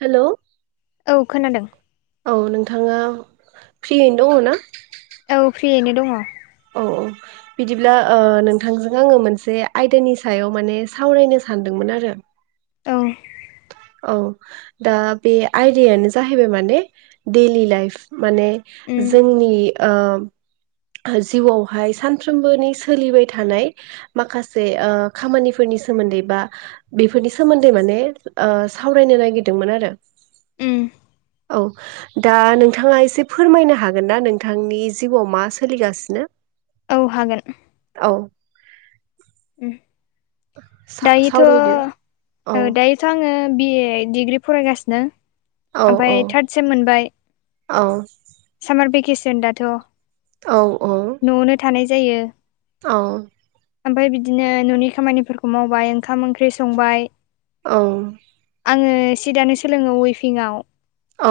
हेल' औ खोनादों औ नोंथाङा फ्रियैनो दङ ना? औ फ्रियैनो दङ'। औ औ बिदिब्ला ओ नोंथांजों आङो मोनसे आयदानि सायाव माने सावरायनो सा सानदोंमोन आरो। औ औ दा बे आयदायानो जाहैबाय माने डेलि लाइफ माने उम जोंनि ओ जिउआवहाय सानफ्रोमबोनि सोलिबाय थानाय माखासे ओ खामानिफोरनि सोमोन्दै बा बेफोरनि सोमोन्दै माने ओ सावरायनो नागिरदोंमोन आरो। उम औ दा नोंथाङा एसे फोरमायनो हागोन ना नोंथांनि जिउआव मा सोलिगासिनो? औ हागोन। औ उम दायोथ' सावरायदो औ दायोथ' ओ आङो बि ए डिग्रि फरायगासिनो। औ औ ओमफ्राय थार्द सेम मोनबाय औ सामार भेकेसन दाथ' औ औ। न'आवनो जायो। औ ओमफफ्राय बिदिनो न'नि खामानिफोरखौ मावबाय ओंखाम ओंख्रि संबाय औ आङो सि दानो सोलोङो उइफिंआव औ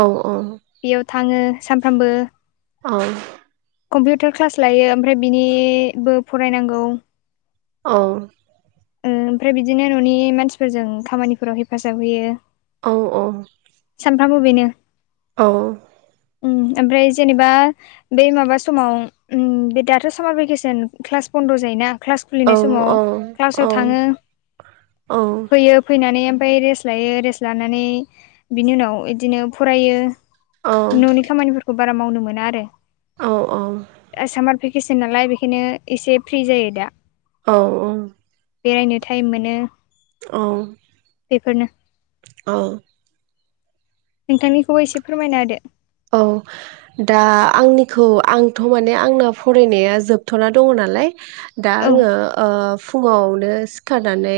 बेयाव थाङो सानफ्रामबो औ कम्पिउटार क्लास लायो ओमफ्राय बिनिबो फरायनांगौ। औ। ओ ओमफ्राय बिदिनो न'नि मानसिफोरजों खामानिफोराव हेफाजाब होयो। औ औ। फ्रामबो बेनो औ उम ओमफ्राय जेनेबा बेै माबा समाव बे दाथ' सामार भेकेसन क्लास बन्द' जायोना क्लास खुलिनाय समाव क्लासाव थाङो। औ फैयो फैना नै ओमफ्राय रेस्ट लायो रेस्ट लानानै बिनि उनाव बिदिनो फरायो। न'नि खामानिफोरखौ बारा मावनो मोना आरो। आ सामा र भेकेसन नालाय बेखायनो एसे फ्रि जायो दा। औ औ। बेरायनो टाइम मोनो। औ बेफोरनो औ। नोंथांनिखौबो एसे फोरमायना होदो। औ दा आंनिखौ आंथ' माने आंना फरायनाया जोबथ'ना दङ' नालाय दा औ आङो ओ फुङावनो सिखारनानै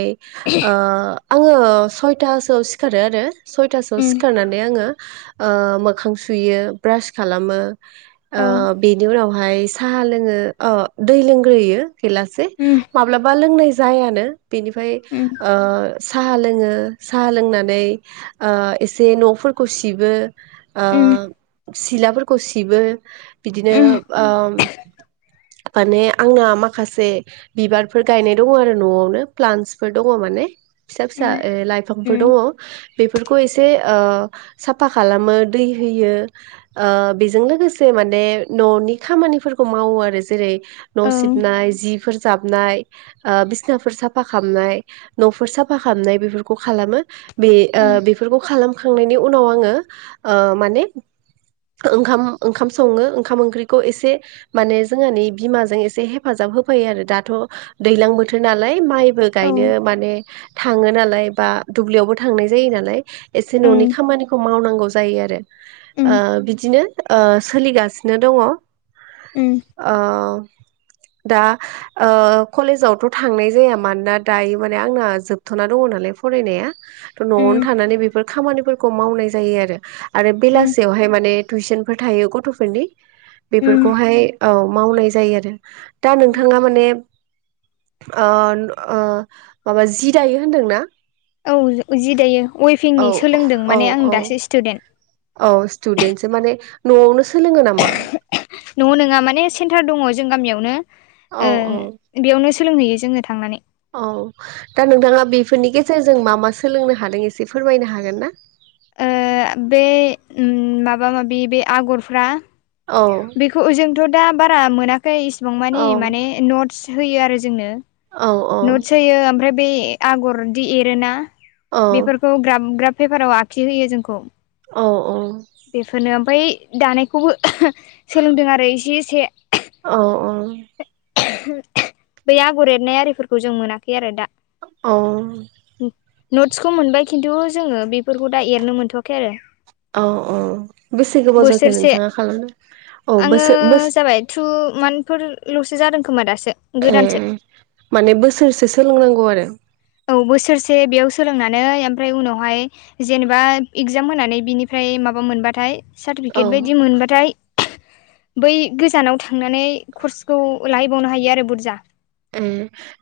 आङो सयथोआव सिखारो आरो सयथोआव उम सिखारनानै आङो ओ मोखां सु सुयो ब्रास खालामो औ बेनि आ उनावहाय साहा लोङो ओ दै लोंग्रोयो गैलासे उम माब्लाबा लोंनाय जायानो बेनिफाय उम ओ साहा लोङो साहा लोंनानै ओ एसे न'फोरखौ सिबो। ओ उम सिलाफोरखौ सिबो बिदिनो उम ओ [inaudible] माने आंना माखासे बिबारफोर गायनाय दङ' आरो न'आवनो प्लान्सफोर दङ' माने फिसा फिसा लाइफांफोर उम उम दङ'। बेफोरखौ एसे ओ साफा खालामो दै होयो। ओ बेजों लोगोसे माने न'नि खामानिफोरखौ मावो आरो जेरै न' औ सिबनाय जिफोर जाब नाय बिसिनाफोर साफा खालामनाय न'फोर साफा खालामनाय बेफोरखौ खालामो बे उम बेफोरखौ खालामखांनायनि उनाव आङो माने ओंखाम ओंखाम सङो ओंखाम ओंख्रिखौ एसे माने जोंहानि बिमाजों एसे हेफाजाब होफायो। दाथ' दैलां बोथोर नालाय माइबो औ गायनो मान थाङो नालाय बा दुब्लियावबो थांनाय जायो नालाय एसे उम न'नि खामानिखौ मावनांगौ जायो आरो उम बिदिनो सोलिगासिनो दङ। उम दा कलेजावथ' थांनाय जाया मानोना दायो माने आंना जोबथ'ना दङ नालाय फरायनाय'नो उम थानानै बे खाम मावनाय जायो आरो बेला उम माने टुइसनफोर थायो गथ'फोरनि बेफोरखौहाय औ मावनाय जायो आरो दा उम नोंथाङा माने माबा जि दायो होनदोंना? औ जि दायो औ वेफिंनि सोलोंदों औ माने आं औ दासो सिटुदेन्ट। औ सिटुदेन्टसो माने न'आवनो सोलोङो नामा न' नोङा माने सेन्टार दङ जों गामियावनो औ ओ औ बेयावनो सोलोंहैयो जोंनो थांनानै औ दा नोंथाङा बेफोरनि गेजेरजों मा मा सोलोंनो हादों एसे फोरमायनो हागोन ना [inaudible] ओ बे माबा माबि बे आगरफ्रा औ बेखौ जोंथ' दा बारा मोनाखै इसिबां औ मानि माने नटस होयो आरो जोंनो औ नटस होयो ओमफ्राय बे आगरदि एरोोना औ बेफोरखौ ग्राब ग्राब पेपाराव आखि होयो जोंखौ। औ औ बेफोरनो ओमफ्राय दानायखौबो सोलोंदों आरो इसे एसे औ औ बै आगर एरनाय आरिफोरखौ जों मोनाखै आरो दा। औ नटसखौ मोनबाय खिन्थु जोङो बेफोरखौ दा एरनो मोनथ'वाखै आरो। औ औ बेसे गोबाव जाखो बोसोरसे नोंथाङा खालामनो औ बोसो बो मानफोरल'सो जादों खोमा दासो गोदानसो उम माने बोसोरसे सोलोंनांगौ आरो। औ बोसोरसे बेयाव सोलोंनानै ओमफ्राय उनावहाय जेनेबा इगजाम होनानै बिनिफ्राय ओमफ्राय माबा मोनबाथाय सार्टिफिकेट औ बायदि मोनबाथाय बै गोजानाव थांनानै कर्सखौ लाहैबावनो हायो आरो बुरजा। उम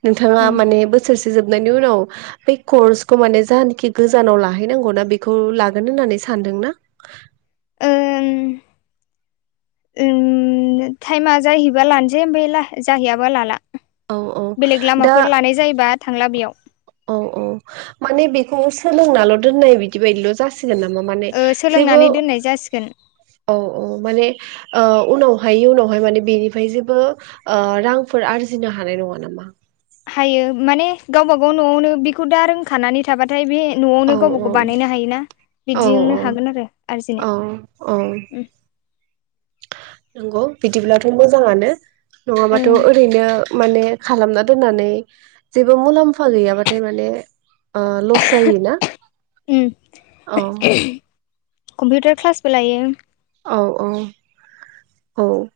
नोंथाङा ओं माने बोसोरसे जोबनायनि उनाव ब कर्सखौ माने जखि गोजानाव लाहैनांगौना बेखौ लागोन होननानै सा सानदोंना। टाइमा जाहैबा लानोसै ओमफ्राय जाहैयाबा लाला। औ औ बेलेग दा लामाफोर लानाय जायोबा थांला बेयाव। औ औ माने बेखौ सोलोंनाल' दोननाय बिदि बायदिल' जासि गोन नामा बेयाव जेबो सोलोंनानै दोननाय जासिगोन औ औ माने ओ उनावहाय उनावहाय माने बेनिफ्राय जेबो रांफोर आरजिनो हानाय नङा नामा? हायो माने गावबा गाव न'आवनो बेखौ दा रोंखानानै थाबाथाय बे औ न'आवनो गावबा औ गाव बानायनो हायोना औ बिदिनो हागोन आरो आरजिनो। औ औ नंगौ बिदिब्लाथ' मोजाङानो नङाबाथ' ओं ओरैनो माने खालामना दोननानै जेबो मुलाम्फा गैयाबाथाय माने ओ लस जायोना उम औ कम्पिउटार क्लासबो लायो। औ औ औ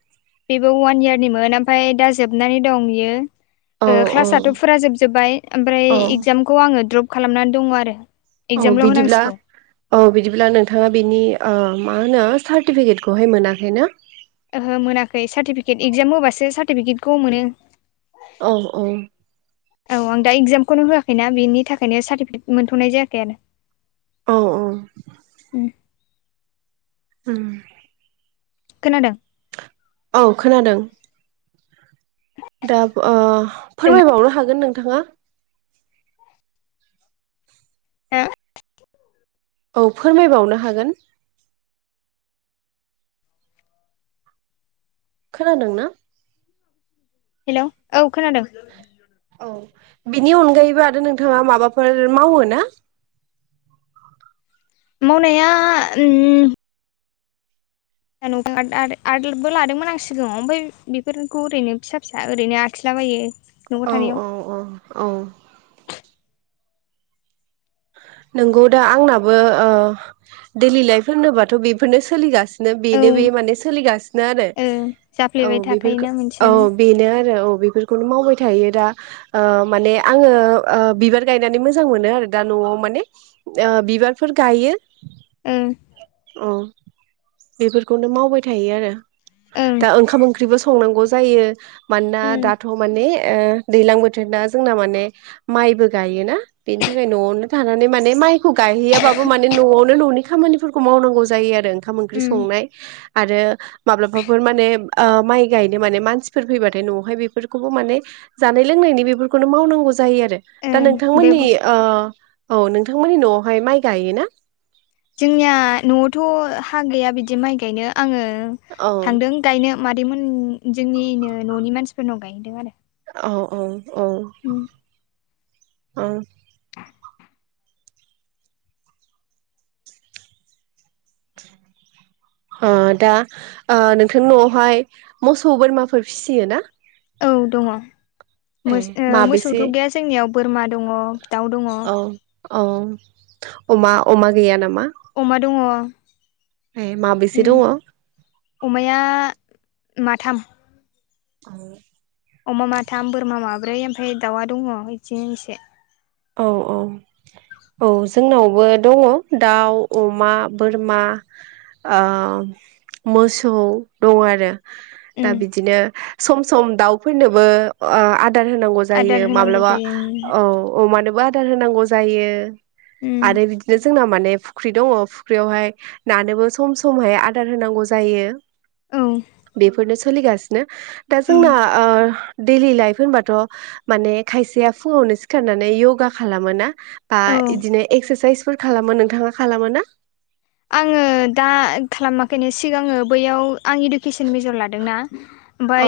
बेबो अवान इयारनिमोन ओमफ्राय दा जोबनानै दं औ बियो। औ क्लासाथ' फुरा जोबजोबबाय ओमफ्राय औ इगजामखौ आङो द्रप खालामनानै दङ आरो। औ इगजामल' बिदिब्ला होनांसिगौ औ बिदिब्ला नोंथाङा बिनि मा होनो सार्टिफिकेटखौहाय मोनाखै ना? ओहो मोनाखै सार्टिफिकेट इगजाम होबासो सार्टिफिकेटखौ मोनो। औ औ औ आं दा इगजामखौनो होआखैना बेनि थाखायनो सार्टिफिकेट मोनथ'नाय जायाखै आरो। औ औ [inaudible] उम खोनादों औ खोनादों। दा फोरमायबावनो हागोन नोंथाङा। खोनादोंना औ फोरमायबावनो हागोन। खोनादों ना? हेलौ औ खोनादों औ बिनि अनगायैबो आरो नोंथाङा माबाफोर मावो ना? मावनाया उम आदबो लादोंमोन आं सिगाङाव ओमफ्राय बेफोरखौ ओरैनो फिसा फिसा ओरैनो आखिला बायो। औ औ औ औ [inaudible] नोंगौ दा आंनाबो दैलि लाइफ होनोबाथ' बेफोरनो सोलिगासिनो औ बेनो बे ओ माने सोलिगासिनो आरो औ जाफ्लेबाय बेफोरखौ थाखायोना औ मोनसेयानो बेनो आरो औ। बेफोरखौनो मावबाय थायो दा माने आङो बिबार गायनानै मोजां मोनो आरो। दा न'आव माने बिबारफोर गायो ओं औ। बेफोरखौनो मावबाय थायो आरो। ओं दा ओंखाम ओंख्रिबो संनांगौ जायो मानोना उम दाथ' माने दैलां बोथोर ना। जोंना माने माइबो गायोना बेनि बेनि थाखाय न'आवनो थानानै माने माइखौ गायहैयाबाबो माने न'आवनो न'नि खामानिफोरखौ मावनांगौ जायो आरो। ओंखाम ओंख्रि उम संनाय आरो माब्लाबाफोर माने माइ गायनो माने मानसिफोर फैबाथाय न'आवहाय बेफोरखौबो माने। जानाय लोंनायनि बेफोरखौनो मावनांगौ। जायो आरो दा ओं बे नोंथांमोननि बुस औ नोंथांनि न'आवहाय माइ गायोना? जोंनिया न'आवथ' हा गैया बिदि माइ गायनो। आङो औ थांदों गायनो मादैमोन जोंनिनो न'नि मानसिफोरनाव गायदों आरो। औ औ औ उम औ। [inaudible] दा नोंथांनि न'आवहाय मोसौ बोरमाफोर फिसियो ना? औ दङ ए मोसौथ' माबेसे गैया जोंनियाव बोरमा दङ दाउ दङ औ औ अमा अमा गैया नामा। अमा दङ ए माबेसे उम दङ औ अमाया माथाम आरो। अमा माथाम बोरमा माब्रै ओमफ्राय दाउआ दङ बिदिनो एसे औ औ औ जोंनावबो दङ दाउ अमा बोरमा। ओ मोसौ दङ आरो। दा उम बिदिनो सम सम दाउफोरनोबो। आदार होनांगौ आदार जायो होनांगौ माब्लाबा जायो औ अमानोबो आदार होनांगौ जायो उम आरो बिदिनो जोंना माने। फुख्रि दङ फुख्रियावहाय नानोबो सम समहाय आदार होनांगौ जायो। औ बेफोरनो सोलिगासिनो दा उम जोंना ओ दैडलि लाइफ होनबाथ माने खायसेया फुङावनो सिखारनानै य'गा खालामो ना। बा औ बिदिनो एक्सारसाइसफोर खालामो नोंथाङा खालामो ना आङो दा खालामाखैनो सिगाङो बैयाव आं इडुकेसन मेजर लादोंना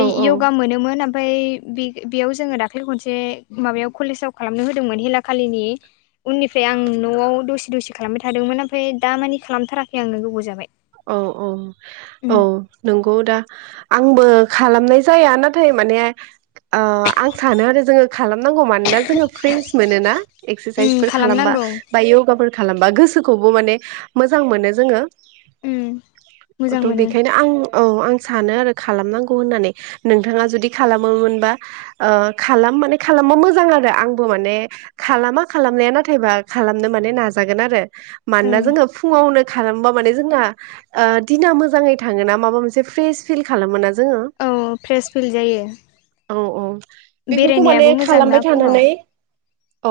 औ औ यगा मोनोमोन ओमफ्राय बेयाव जोङो दाख्लै खनसे माबायाव कलेजाव खालामनो होदोंमोन हेला खालिनि। उननिफ्राय आं नआव दसे दसे खालामबाय थादोंमोन ओमफ्राय दा मानि खालामथाराखै आंनो गोबाव जाबाय। औ औ उम औ नंगौ दा। आंबो खालामनाय जाया नाथाय माने आं सानो आरो जोङो खालाम। नांगौ मानोना जोंङो फ्रेस मोनो ना उम इस्रासायसफोर थामोना। खालामनांगौ खालामबा गोसोखौबो माने मोजां मोनो जोङो उम मोजां थ मोनो बेखायनो आं। औ आं सानो आरो खालामनांगौ होननानै नोंथाङा जुदि खालामोमोनबा खालाम माने खालामबा मोजां आरो आंबो माने खालामा खालामनाया नाथायबा खालामनो माने नाजागोन आरो। मानोना ओं जोङो फुङावनो खालामबा माने जोंना। दिना मोजाङै थाङोना माबा मोनसे फ्रेश फिल खालामो ना जोङो। औ फ्रेस फिल जायो। औ औ बेफोरखौ माने बेरायनायाबो मोजां ना खालामबाय फुङाव थानानै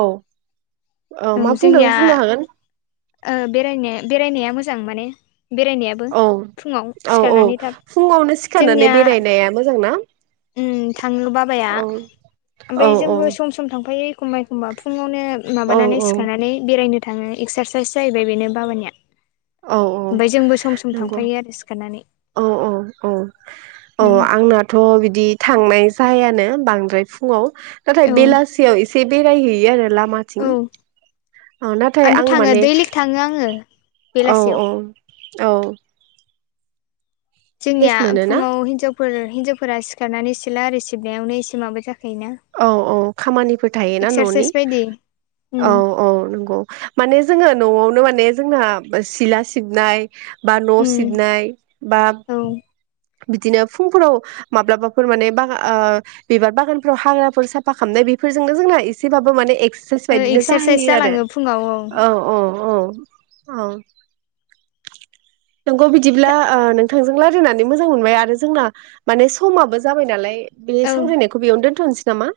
औ। औ मा बुंदों जोंनिया बुंनो हागोन बेराय बेरायनाया मोजां माने। बेरायनायाबो औ फुङाव औ औ सिखारनानै थाब फुङावनो सिखारनानै जोंनिया। बेरायनाया मोजां ना उम थाङो बाबाया औ औ ओमफ्राय औ जोंबो सम सम थांफायो। एखमबा एखमबा फुङावनो औ माबानानै औ सिखारनानै बेरायनो थाङो एक्सारसाइस इस जाहैबाय बेनो बाबानिया औ औ ओमफ्राय जोंबो सम सम नंगौ थांफायो आरो सिखारनानै औ औ औ औ उम आंनाथ बिदि थांनाय जायानो बांद्राय फुङाव। नाथाय औ बेलासियाव इसे बेरायहैयो आरो औ माथिं नाथाय आंथ' आं थाङो माने दैलिग थाङो आङो औ बेलासियाव औ औ फ्रेस जोंनिया मोनोना फुङाव हिनजावफोर हिनजावफोरा सिखारनानै सिला आरो सिबनायावनो एसे माबा जाखा औ औ खामानिफोर थायोना न'नि एक्सारसाइस बायदि उम औ औ नंगौ माने जोङो नआवनो माने जोंना सिला सिबनाय बा न उम सिबनाय बा औ बिदिनो फुंफोराव माब्लाबाफोर माने बागान बिबार बागानफ्राव हाग्राफोर साफा खालामनाय बेफोरजोंनो जोंना एसेबाबो माने ए साइस ओ बायदिनो एक्सारसाइस जाहैयो आरो जालाङो फुङाव औ औ औ। औ नंगौ बिदिब्ला नोंथांजों लाय रायनानै मोजां मोनबाय आरो जोंना माने समाबबो जाबाय नालाय बे औ सावरायनायखौ बेयावनो दोन थनोसै नामा?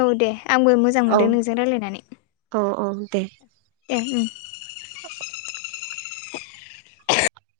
औ दे आंबो मोजां औ मोनदों नोंजों रायलायनानै। औ औ दे ए ओं